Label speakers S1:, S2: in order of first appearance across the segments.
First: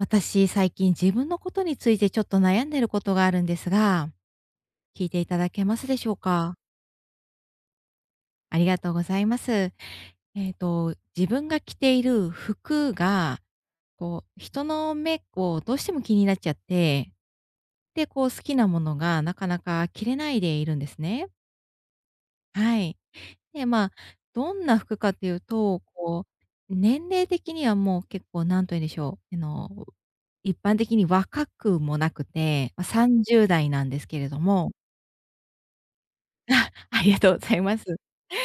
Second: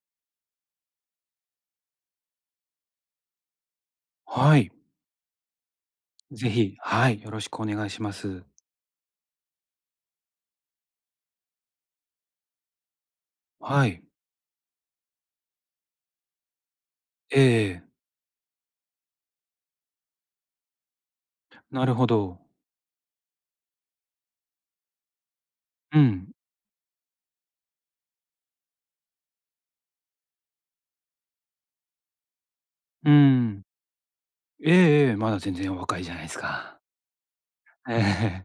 S1: 私、最近自分のことについてちょっと悩んでることがあるんですが。
S2: はい。
S1: 聞いていただけますでしょう
S2: ぜ
S1: か？
S2: ひ、はい、よろしくお願いします。
S1: ありがとうございます。えっと、自分が着ている服が、
S2: はい。
S1: こう、人の目こう、どうしても気になっちゃって、
S2: ええええ。
S1: で、こう、好きなものがなかなか着れないでいるんですね。
S2: なるほど。
S1: はい。で、まあ、どんな服かっていうと、
S2: う
S1: こ
S2: ん。
S1: う、年齢的にはもう結構何と言うんでしょう、あの、一般的に若くもなくて、ま、さ
S2: う
S1: んじゅうだ
S2: ん。
S1: いなんですけれど
S2: え
S1: も、
S2: えええ、まだ全然お若いじゃないす
S1: あ、
S2: か。
S1: ありがとうございます。
S2: え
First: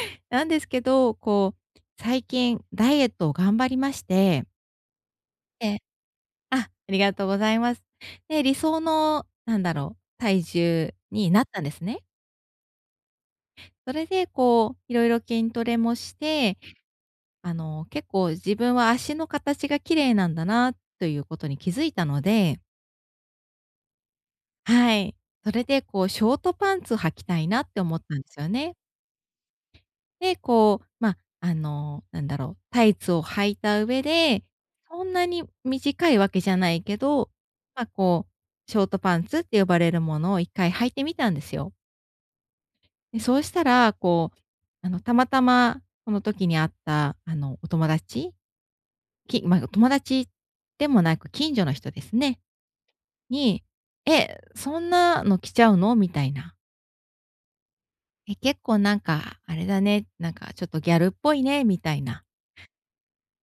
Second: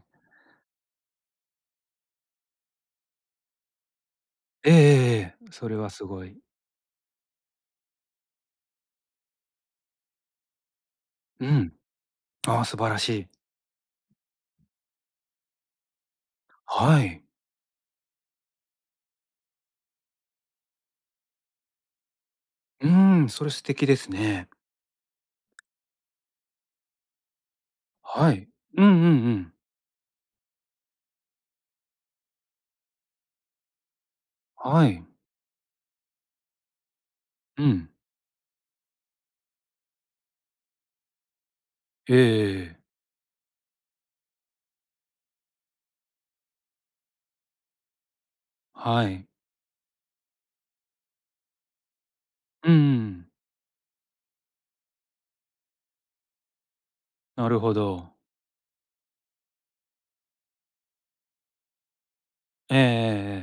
S2: え。
S1: なんですけど、こう、最近、ダイエットを頑張りまして。
S2: ええええええ。
S1: え
S2: それ
S1: え。
S2: はすごい。
S1: あありがとうございます。で、理想の、なんだろう、体重になっ
S2: う
S1: たんで
S2: ん。
S1: すね。
S2: ああ、素晴らしい。
S1: それで、こう、いろいろ筋トレもして、
S2: はい。
S1: あの、結構自分は足の形が綺麗なんだなということに気づいたので。
S2: うーん、それ素敵ですね。
S1: はい。それでこうショートパンツ履きたいなって思ったんで
S2: は
S1: すよ
S2: い。
S1: ね。
S2: うんうんうん。
S1: で、こう、ま、あの、何だろう、タイツを履いた上で、
S2: は
S1: そ
S2: い。
S1: んなに短いわけじゃないけど、
S2: う
S1: ま、
S2: ん。
S1: こう、ショートパンツって呼ばれるものを一回履いてみたんですよ。
S2: ええええ。
S1: で、そうしたら、こう、あの、たまたまその時に会ったあの、お友達？
S2: はい。
S1: きまぐ友達でもなく、近所の人ですね。
S2: うんうん。
S1: に、「え、そんなの着ちゃうの？」みたいな。
S2: なるほど。
S1: 「え、結構なんか、あれだね、なんかちょっとギャルっぽいね」みたいな
S2: えええ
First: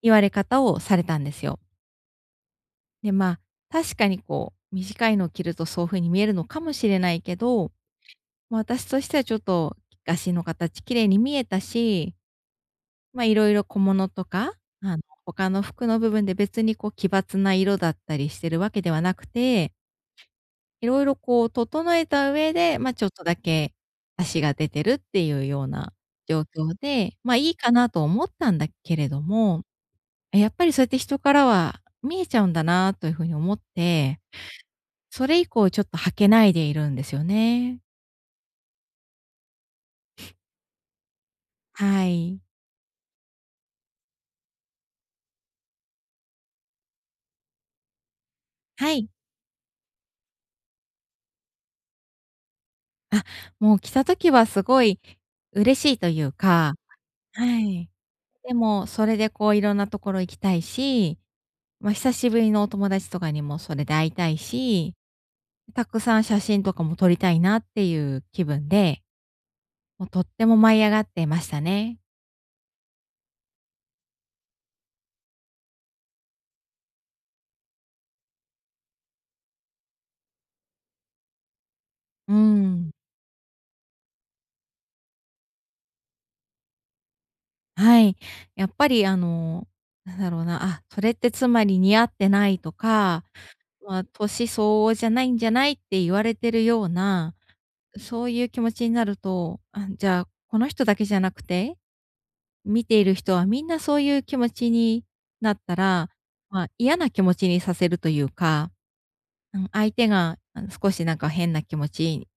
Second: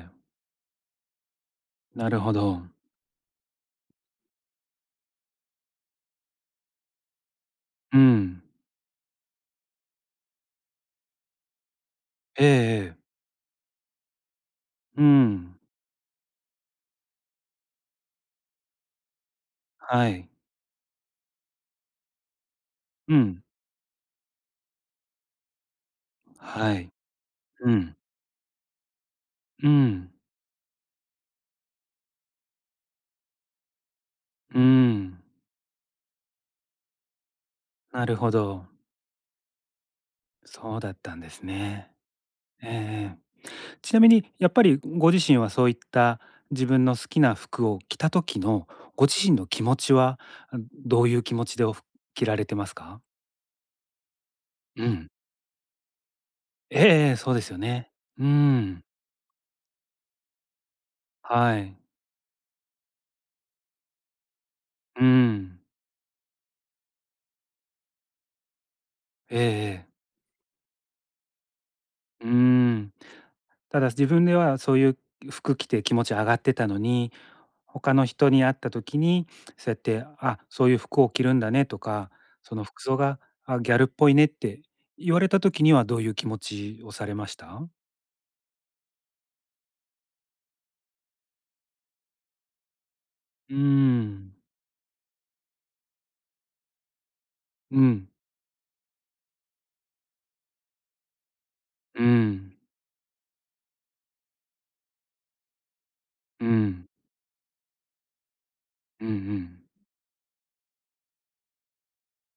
S2: ええ
S1: 言わ
S2: え。
S1: れ方をされたんですよ。
S2: なるほど。
S1: でま、確かにこう、短いのを着るとそう風に見えるのかもしれないけど、
S2: うん。
S1: ま、私としてはちょっと足の形綺麗に見えたし、
S2: ええええ。
S1: ま、色々小物とか、あ
S2: う
S1: の、他
S2: ん。
S1: の服の部分で別にこう奇抜な色だったりしてるわけではなくて
S2: はい。
S1: 色々こう整えた上で、ま、ちょっ
S2: う
S1: とだ
S2: ん。
S1: け、足が出てるっていうような状
S2: は
S1: 況
S2: い。
S1: で、ま、いい
S2: う
S1: かな
S2: ん。
S1: と思ったんだけれども、
S2: うん。
S1: え、やっぱりそうやって人からは見えちゃうんだなというふうに思って、
S2: うん。
S1: それ以降ちょっと履けないでいるんですよね。
S2: なるほど。そうだったんですね。
S1: はい。
S2: ええええ。ちなみにやっぱりご自身はそういった自分の好きな服を着た時の
S1: は
S2: ご
S1: い。
S2: 自身の気持ちはどういう気持ちでふ着られていますか？
S1: あ、もう着た時はすご
S2: う
S1: い
S2: ん。
S1: 嬉しいというか、
S2: ええ。そうですよ
S1: はい。
S2: ね。う
S1: で
S2: ん。
S1: も、それでこう色んな所行きたいし、
S2: はい。
S1: まあ、久しぶりのお友達とかにもそれで会いたいし、
S2: うん。
S1: たくさん写真とかも撮りたいなっていう気分で、
S2: ええええ。
S1: もう、とっても舞い上がってましたね。
S2: うん。ただ自分ではそういう服着て気持ち上がってたのに、他の人に会った時にそうやって「あ、そういう服を着るんだね」とか、
S1: う
S2: 「その服
S1: ん。
S2: 装がギャルっぽいね」って言われた時にはどういう気持ちをされました？
S1: はい、やっぱりあのなんだろうな、あ、それってつまり似合ってないとか、
S2: う
S1: まあ、
S2: ん。
S1: 年相応じゃないんじゃないって言われてるような、
S2: うん。
S1: そういう気持ちになると、ああじゃあ、この人だけじゃなくて、
S2: うん。
S1: 見ている人はみんなそういう気持ちになったら、
S2: う
S1: まあ、
S2: ん。
S1: 嫌な気持ちにさせるというか。
S2: うんう
S1: あ
S2: ん。
S1: の相手があの少しなんか変な気持ち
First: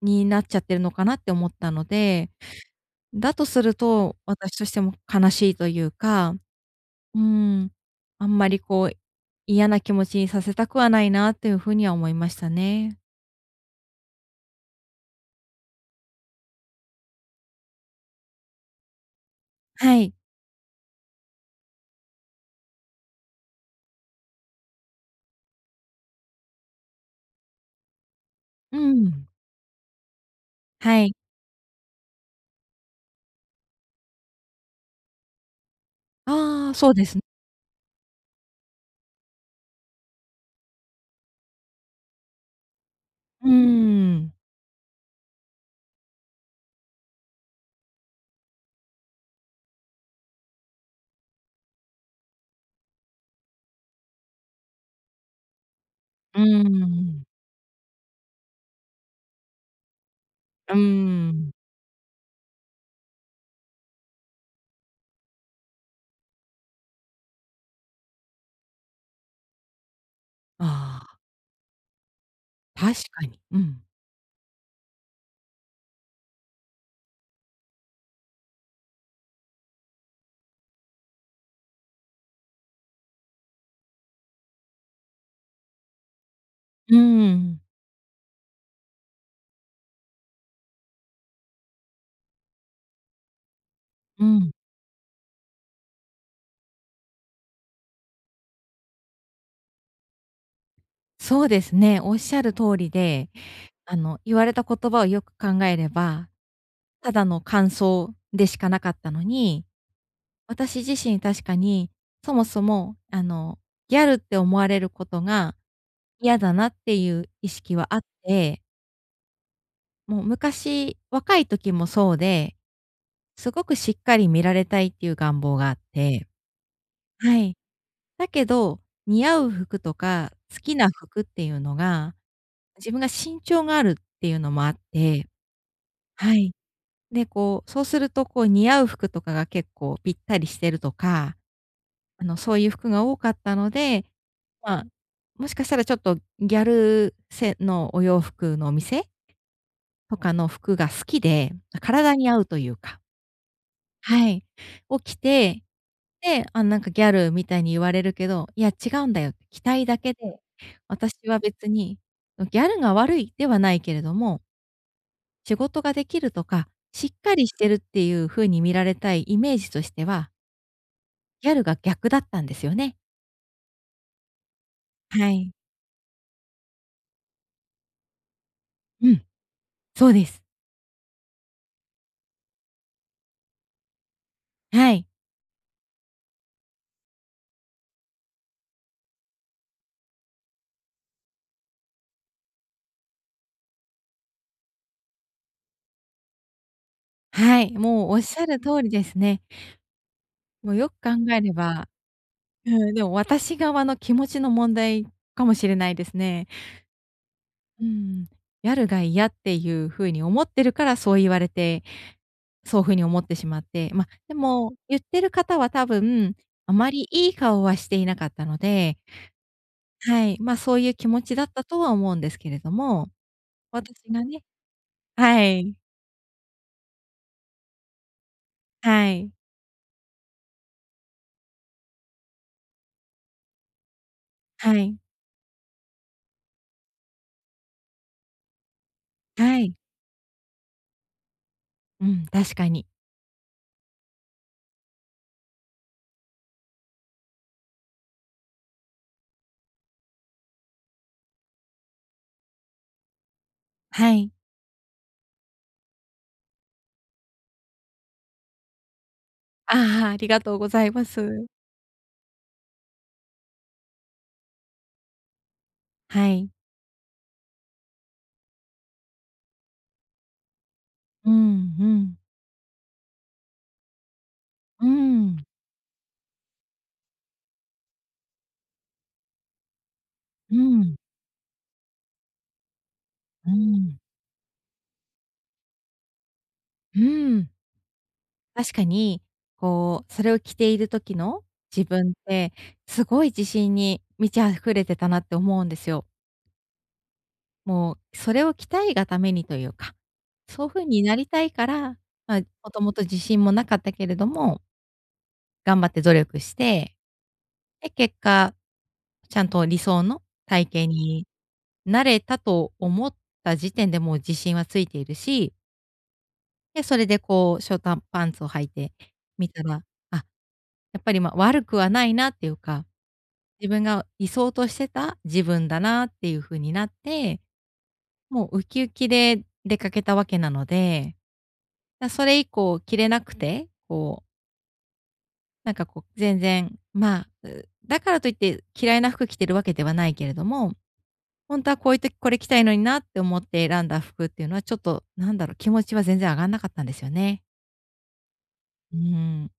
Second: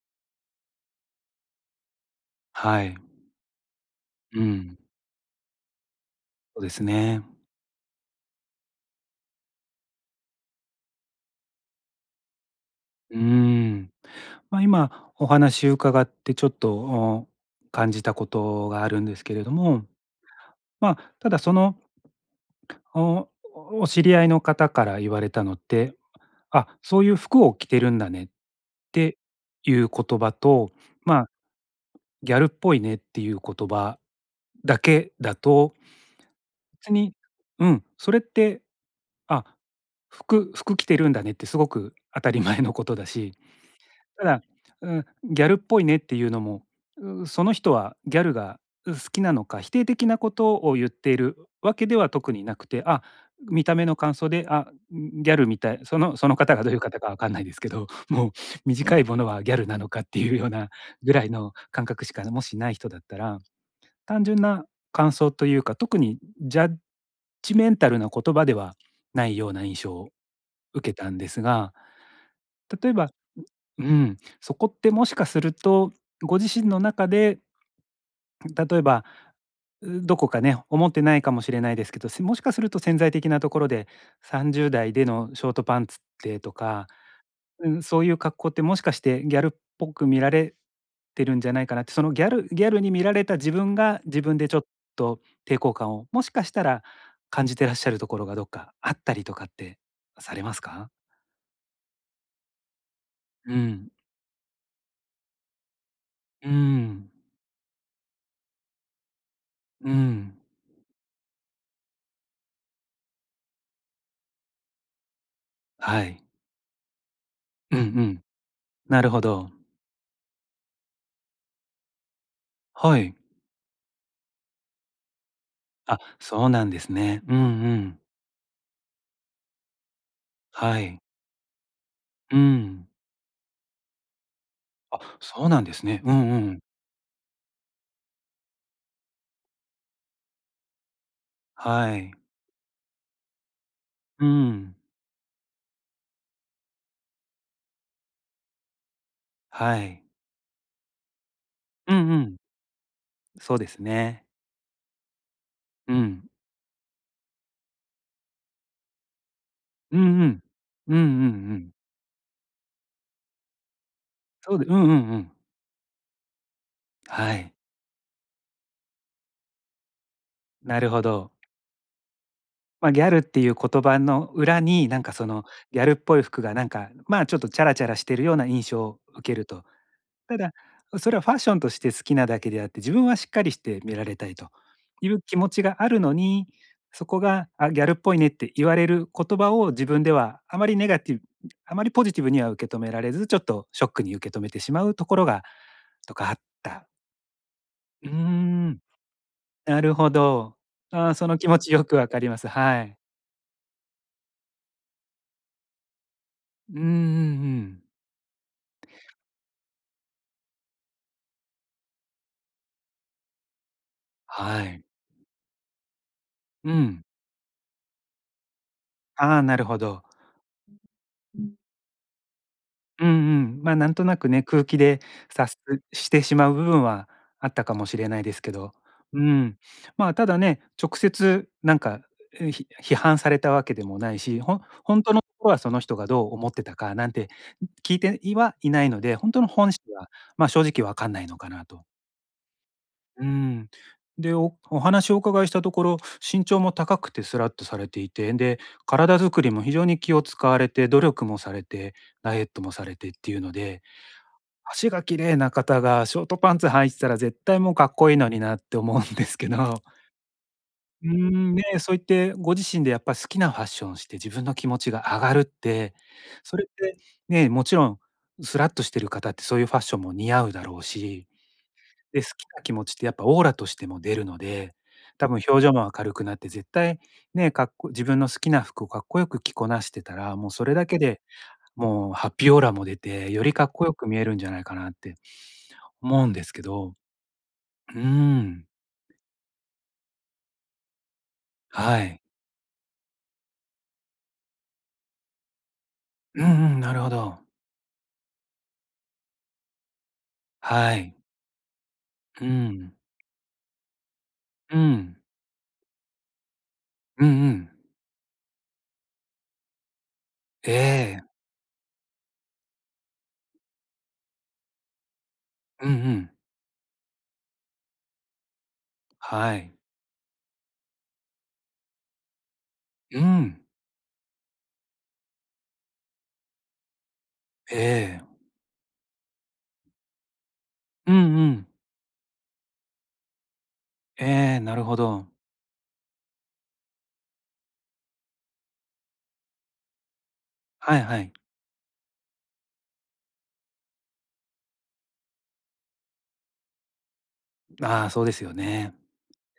S1: になっちゃってるのかなって思ったので、
S2: はい。
S1: だとすると、
S2: う
S1: 私とし
S2: ん。
S1: ても悲しいというか、
S2: そうです
S1: う
S2: ね。
S1: ん。あんまりこう、嫌な気持ちにさせたくはないなっていう風には思いましたね。
S2: うーん。まあ、今お話を伺ってちょっと、お感じたことがあるんですけれども、
S1: はい。
S2: まあ、ただそのおお知り合いの方から言われたのって、「あ、そういう服を着てるんだね」っ
S1: う
S2: て
S1: ん。
S2: いう言葉と、
S1: はい。
S2: まあ「ギャルっぽいね」っていう言葉だけだと
S1: ああ、そ
S2: 別
S1: うで
S2: に、
S1: す。
S2: うん、それって「あ、服服着てるんだね」ってすごく当たり前のことだし、
S1: う
S2: た
S1: ん。
S2: だ、うーん、「ギャルっぽいね」っていうのも、その人はギャルが好きなのか、否定的なことを言っているわけでは特になくて、あ、見た目の感想で「あ、ギャルみたい」そのその
S1: う
S2: 方がどういう方かわ
S1: ん。
S2: かんないですけど、もう短いものはギャルなのかっていうような
S1: う
S2: ぐらい
S1: ん。
S2: の感覚しか、もし、ない人だったら、単純な感想というか特にジャッジメンタルな言葉ではないような印象を受け
S1: あ
S2: たん
S1: あ。
S2: ですが、例え
S1: 確
S2: ば、
S1: かに。うん。
S2: うーん、そこってもしかするとご自身の中で例えばどこかね、思ってないかもしれないですけど、もしかすると潜在的なところで30代でのショートパンツってとか、
S1: うん。
S2: うんそういう格好ってもしかしてギャルっぽく見られてるんじゃないかなって、そのギャルギャルに見られた自分が自
S1: う
S2: 分で
S1: ん。
S2: ちょっと抵抗感を、もしかしたら感じてらっしゃるところがどっかあったりとかってされますか？
S1: そうですね、おっしゃる通りで、
S2: うん。
S1: あの言われた言葉をよく考えれば、
S2: うん。
S1: ただの感想でしかなかったのに、
S2: うん。
S1: 私自身、確かに、そもそもあのギャルって思われることが、
S2: はい。
S1: 嫌だなっていう意識
S2: うんう
S1: はあっ
S2: ん。
S1: て
S2: なるほど。
S1: もう昔、若い時もそうで、
S2: はい。
S1: すごくしっかり見られたいっていう願望があっ
S2: あ、
S1: て、
S2: そうなんですね。うん
S1: は
S2: う
S1: い。
S2: ん。
S1: だけど、似合う服とか、好き
S2: は
S1: な
S2: い。
S1: 服っていうのが、
S2: うーん。
S1: 自分が身長があるっていうのもあっ
S2: あ、
S1: て、
S2: そうなんですね。うん
S1: は
S2: う
S1: い。
S2: ん。
S1: で、こう、そうするとこう似合う服とかが結構ぴったりしてるとか。
S2: はい。
S1: あの、そういう服が多かったので、
S2: うん。
S1: まあ、もしかしたらちょっとギャル、せのお洋服のお店
S2: はい。
S1: とかの服が好きで、ま、
S2: うんう
S1: 体に
S2: ん。
S1: 合うというか。
S2: そうですね。
S1: はい。を、着て、
S2: うん。
S1: で、あの、なんかギャルみたいに言われるけど、いや、違うんだよって、着たい
S2: う
S1: だけ
S2: んう
S1: で、
S2: ん。うんう
S1: 私は
S2: んう
S1: 別
S2: ん。
S1: に、ま、ギャルが悪い、ではないけれども。
S2: そうでうんうんうん。
S1: 仕事ができるとか、しっ
S2: は
S1: かり
S2: い。
S1: してるっていう風に見られたいイメージとしては
S2: なるほど。
S1: ギャルが逆だったんですよ
S2: ま、
S1: ね。
S2: ギャルっていう言葉の裏になんかそ
S1: は
S2: の、
S1: い。
S2: ギャルっぽい服がなんかまあ、ちょっとチャラチャラしているような印象を
S1: うん。
S2: 受けると。
S1: そうで
S2: た
S1: す。
S2: だそれはファッションとして好きなだけであって、自分はしっかりして見られたいと
S1: はい。
S2: いう気持ちがあるのに、そこがあ、ギャルっぽいねって言われる言葉を自分ではあまりネガティブあまりポジティブには受け止められず、ちょっとショックに受け止めてしまうところがどこかあった。
S1: はい、
S2: う
S1: も
S2: ー
S1: うおっしゃる
S2: ん。
S1: 通りですね。
S2: なるほど。
S1: もう、よく
S2: あ
S1: 考
S2: あ、その
S1: え
S2: 気
S1: れ
S2: 持ちよ
S1: ば、
S2: くわかります、は
S1: うん、
S2: い。
S1: でも私側の気持ちの問題かもしれないですね。
S2: うんうんうん。
S1: うーん、やるがいやっていう風に思ってるからそう言われて、そういう風に思ってしまって、ま、で
S2: は
S1: も
S2: い。
S1: 言ってる方は多分、
S2: う
S1: あま
S2: ん。
S1: りいい顔はしていなかったので
S2: ああ、なるほど。
S1: はい、まあそういう気持ちだったとは思うんですけれど
S2: うんう
S1: も、
S2: ん。まあ、な
S1: 私
S2: んとな
S1: が
S2: くね、
S1: ね、
S2: 空気で
S1: は
S2: 察
S1: い。
S2: すしてしまう部分はあったかもしれないですけど、
S1: は
S2: う
S1: い。
S2: ん、まあ、ただね、直接なんか、うひ批判されたわけでもないし、ほ
S1: は
S2: ほ
S1: い。
S2: んとのところはその人がどう思ってたかなんて聞いて、いはいないので、ほんとの
S1: は
S2: 本
S1: い。
S2: 質はまあ、正直わかんないのかなと。
S1: うん、確かに。
S2: うーん。で、おお話お伺いしたところ、身長も高くてスラッとされていて、で、体づくりも非常に気を使われて努力もされてダイエットもされてっていうので、
S1: はい。
S2: 足が綺麗な方がショートパンツ履いてたら絶対もうかっこいいのになって思うんですけど
S1: ああ、ありがとうございま
S2: うー
S1: す。
S2: ん、ね、そういってご自身でやっぱ好きなファッションをして自分の気持ちが上がるって、
S1: はい。
S2: それって、ね、もちろんスラっとしてる方ってそういうファッションも似合うだろうし、
S1: うんうん。
S2: で、好きな気持ちってやっぱオーラとしても出るので、
S1: うー
S2: 多分
S1: ん。
S2: 表情もあかるくなって絶対、ね、かっこ自分の好きな服をかっこよく着こなしてたら、もう
S1: う
S2: それだけ
S1: ん。
S2: でもうハッピーオーラも出て、よ
S1: う
S2: りかっこよ
S1: ん。
S2: く見えるんじゃないかなって思うんですけど。
S1: うーん。
S2: うーん。
S1: 確かに、こう、それを着ている時の？自
S2: は
S1: 分っ
S2: い。
S1: て、すごい自信に満ち溢れてたなって思うんですよ。
S2: うんうん、なるほど。
S1: もう、それを着たいがためにというか、そういう風
S2: は
S1: にな
S2: い。
S1: りたいから、まあ、
S2: う
S1: もとも
S2: ん。
S1: と自信もなかったけれども
S2: うん。
S1: 頑張って努力して、
S2: うんうん。
S1: で、結果、ちゃんと理想の体
S2: え
S1: 型に
S2: え。
S1: なれたと思った時点でもう自信はついているし
S2: うんうん。
S1: で、それでこう、ショートパンツを履いてみ
S2: は
S1: た
S2: い。
S1: ら、あ、やっぱり、ま、悪くはないなっていうか
S2: うん。
S1: 自分が理想としてた自分だなっていう風になって、
S2: ええ。
S1: もうウキウキで出かけたわけなの
S2: う
S1: で、
S2: んうん。
S1: や、それ以降着れなくて、こう
S2: ええ、なるほど。
S1: なんかこう、全然、ま、うだからといって嫌いな服着てるわけではないけれども、
S2: はいはい。
S1: ほんとはこういう時、これ着たいのになって思って選んだ服っていうのは、ちょっと、なんだろう、気持ちは全然上がんなかったんですよね。
S2: まあ、そうですよね。
S1: うーん。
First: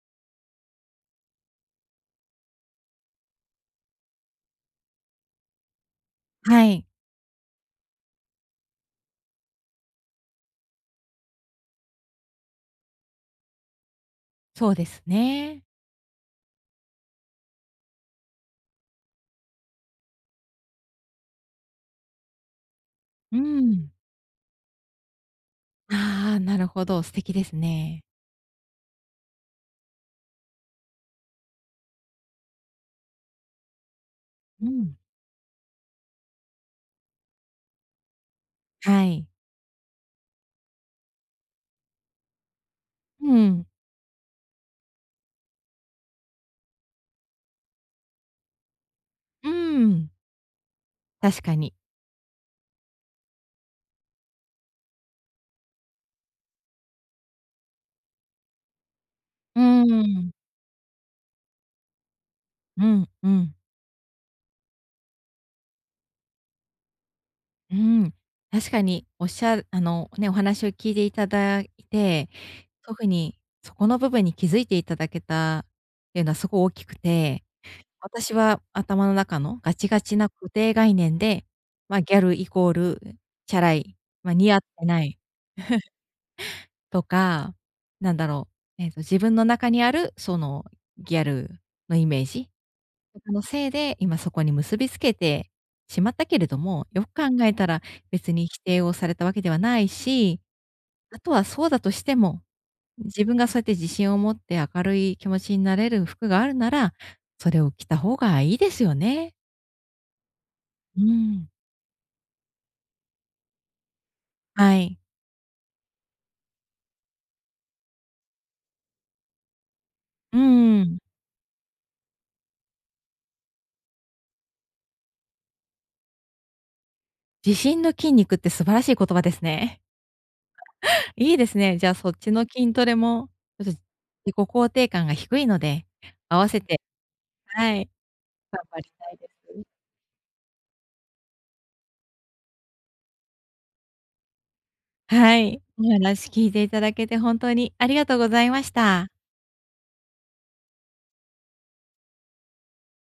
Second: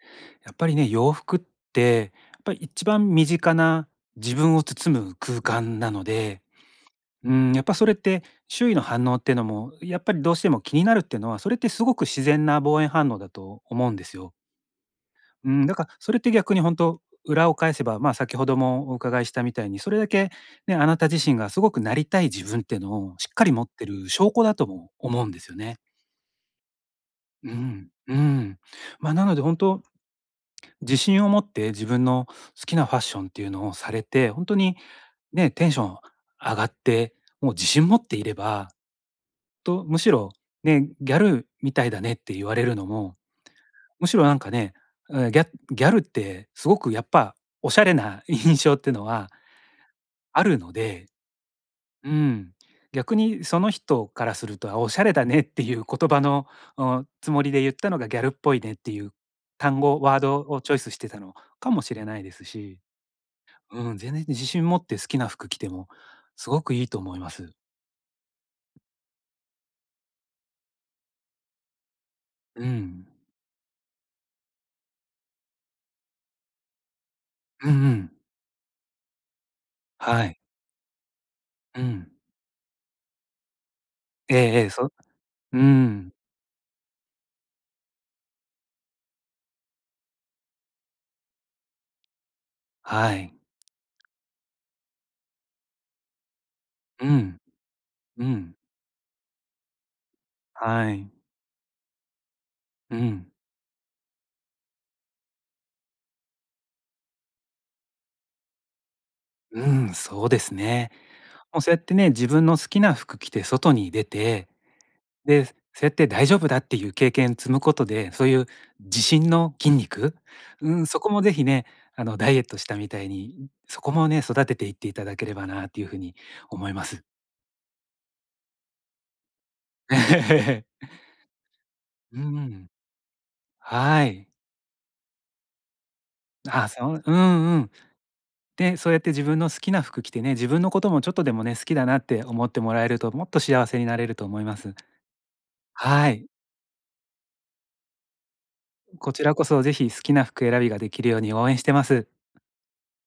S2: やっぱりね、洋服ってやっぱ一番身近な自分を包む空間なので、
S1: はい。
S2: うーん、やっぱそれって、周囲の反応ってのもやっぱりどうしても気になるってのは、それってすごく自然な防衛反応だと思うんですよ。
S1: そうです
S2: う
S1: ね。
S2: ん、だかそれって逆にほんと、う裏を返せば、ま、先ほどもお伺いしたみたいに、それだけね、あなた自身がすごくなりたい自分ってのをしっ
S1: う
S2: かり持って
S1: ん。
S2: る証拠だとも思うんですよね。
S1: あ、なるほど、素敵で
S2: う
S1: す
S2: ん、
S1: ね。
S2: うん。ま、なのでほんと自信を持って自分の好きなファッションっていうのをされて、ほんと
S1: う
S2: に
S1: ん。
S2: ね、テンション上がって、もう自信持っていれば
S1: はい。
S2: と、むしろね、ギャルみたいだねって言われるのも
S1: うん。
S2: むしろなんかね、あ、ギャギャルってすごくやっぱおしゃれな印象ってのは
S1: うん。
S2: あるので、
S1: 確かに。
S2: うん、逆にその人からすると、あ、おしゃれだねっていう言葉の、お、つもりで言ったのがギャルっぽいねっていう
S1: うー
S2: 単語ワー
S1: ん。
S2: ドをチョイスしてたのかもしれないですし、
S1: うん、うん。
S2: うん、全然自信持って好きな服着てもすごくいいと思います。
S1: うーん、確かに、おっしゃるあの、ね、お話を聞いていただいて、
S2: う
S1: そ
S2: ん。
S1: ふに、そこの部分に気づいていただけたってのはすご大きくて、
S2: うんうん。
S1: 私は頭の中のガチガチ
S2: は
S1: な
S2: い。
S1: 固定概念で、
S2: う
S1: ま、
S2: ん。
S1: ギャルイコール、えん、チャラい、ま、
S2: ええ
S1: 似合
S2: え
S1: っ
S2: え、そ
S1: て
S2: う
S1: ない
S2: う ん。
S1: とか、なんだろう、えっと、自分の中にあるその、ギャルのイメージ、
S2: は
S1: とて
S2: い。
S1: もせいで、今そこに結びつけてしまったけれども、よ
S2: う
S1: く考
S2: ん。
S1: えたら
S2: う
S1: 別に
S2: ん。
S1: 否定をされたわけではないし、
S2: はい。
S1: あとはそうだとしても、
S2: う
S1: うん、自
S2: ん。
S1: 分がそうやって自信を持って明るい気持ちになれる服があるなら、それを着た方がいいですよね。
S2: うん、そうですね。
S1: うーん。
S2: もうそうやってね、自分の好きな服着て外に出て、
S1: はい。
S2: で、そうやって大丈夫だっていう経験積むことで、そういう自信の筋肉、
S1: う
S2: う
S1: ー
S2: ん、
S1: ん。
S2: そこも是非ね、あの、ダイエットしたみたいに、うそこもね、育てていっていただければなていう風に思います。
S1: 自信の筋肉って素晴らしい言葉ですね。いいですね、じゃあ、そっ
S2: う
S1: ちの
S2: ん。
S1: 筋トレも、ちょっと、
S2: はい。
S1: 自己肯定感が低いので、合わせ
S2: あ、
S1: て
S2: そううんうん。
S1: はい、頑
S2: で、
S1: 張り
S2: そうやっ
S1: た
S2: て
S1: い
S2: 自
S1: で
S2: 分の好
S1: す。
S2: きな服着てね、自分のこともちょっとでもね、好きだなって思ってもらえるともっと幸せになれると思います。
S1: はい、お
S2: はい。
S1: 話聞いていただけて本当にありがとうございました。
S2: こちらこそ、ぜひ好きな服選びができるように応援してます。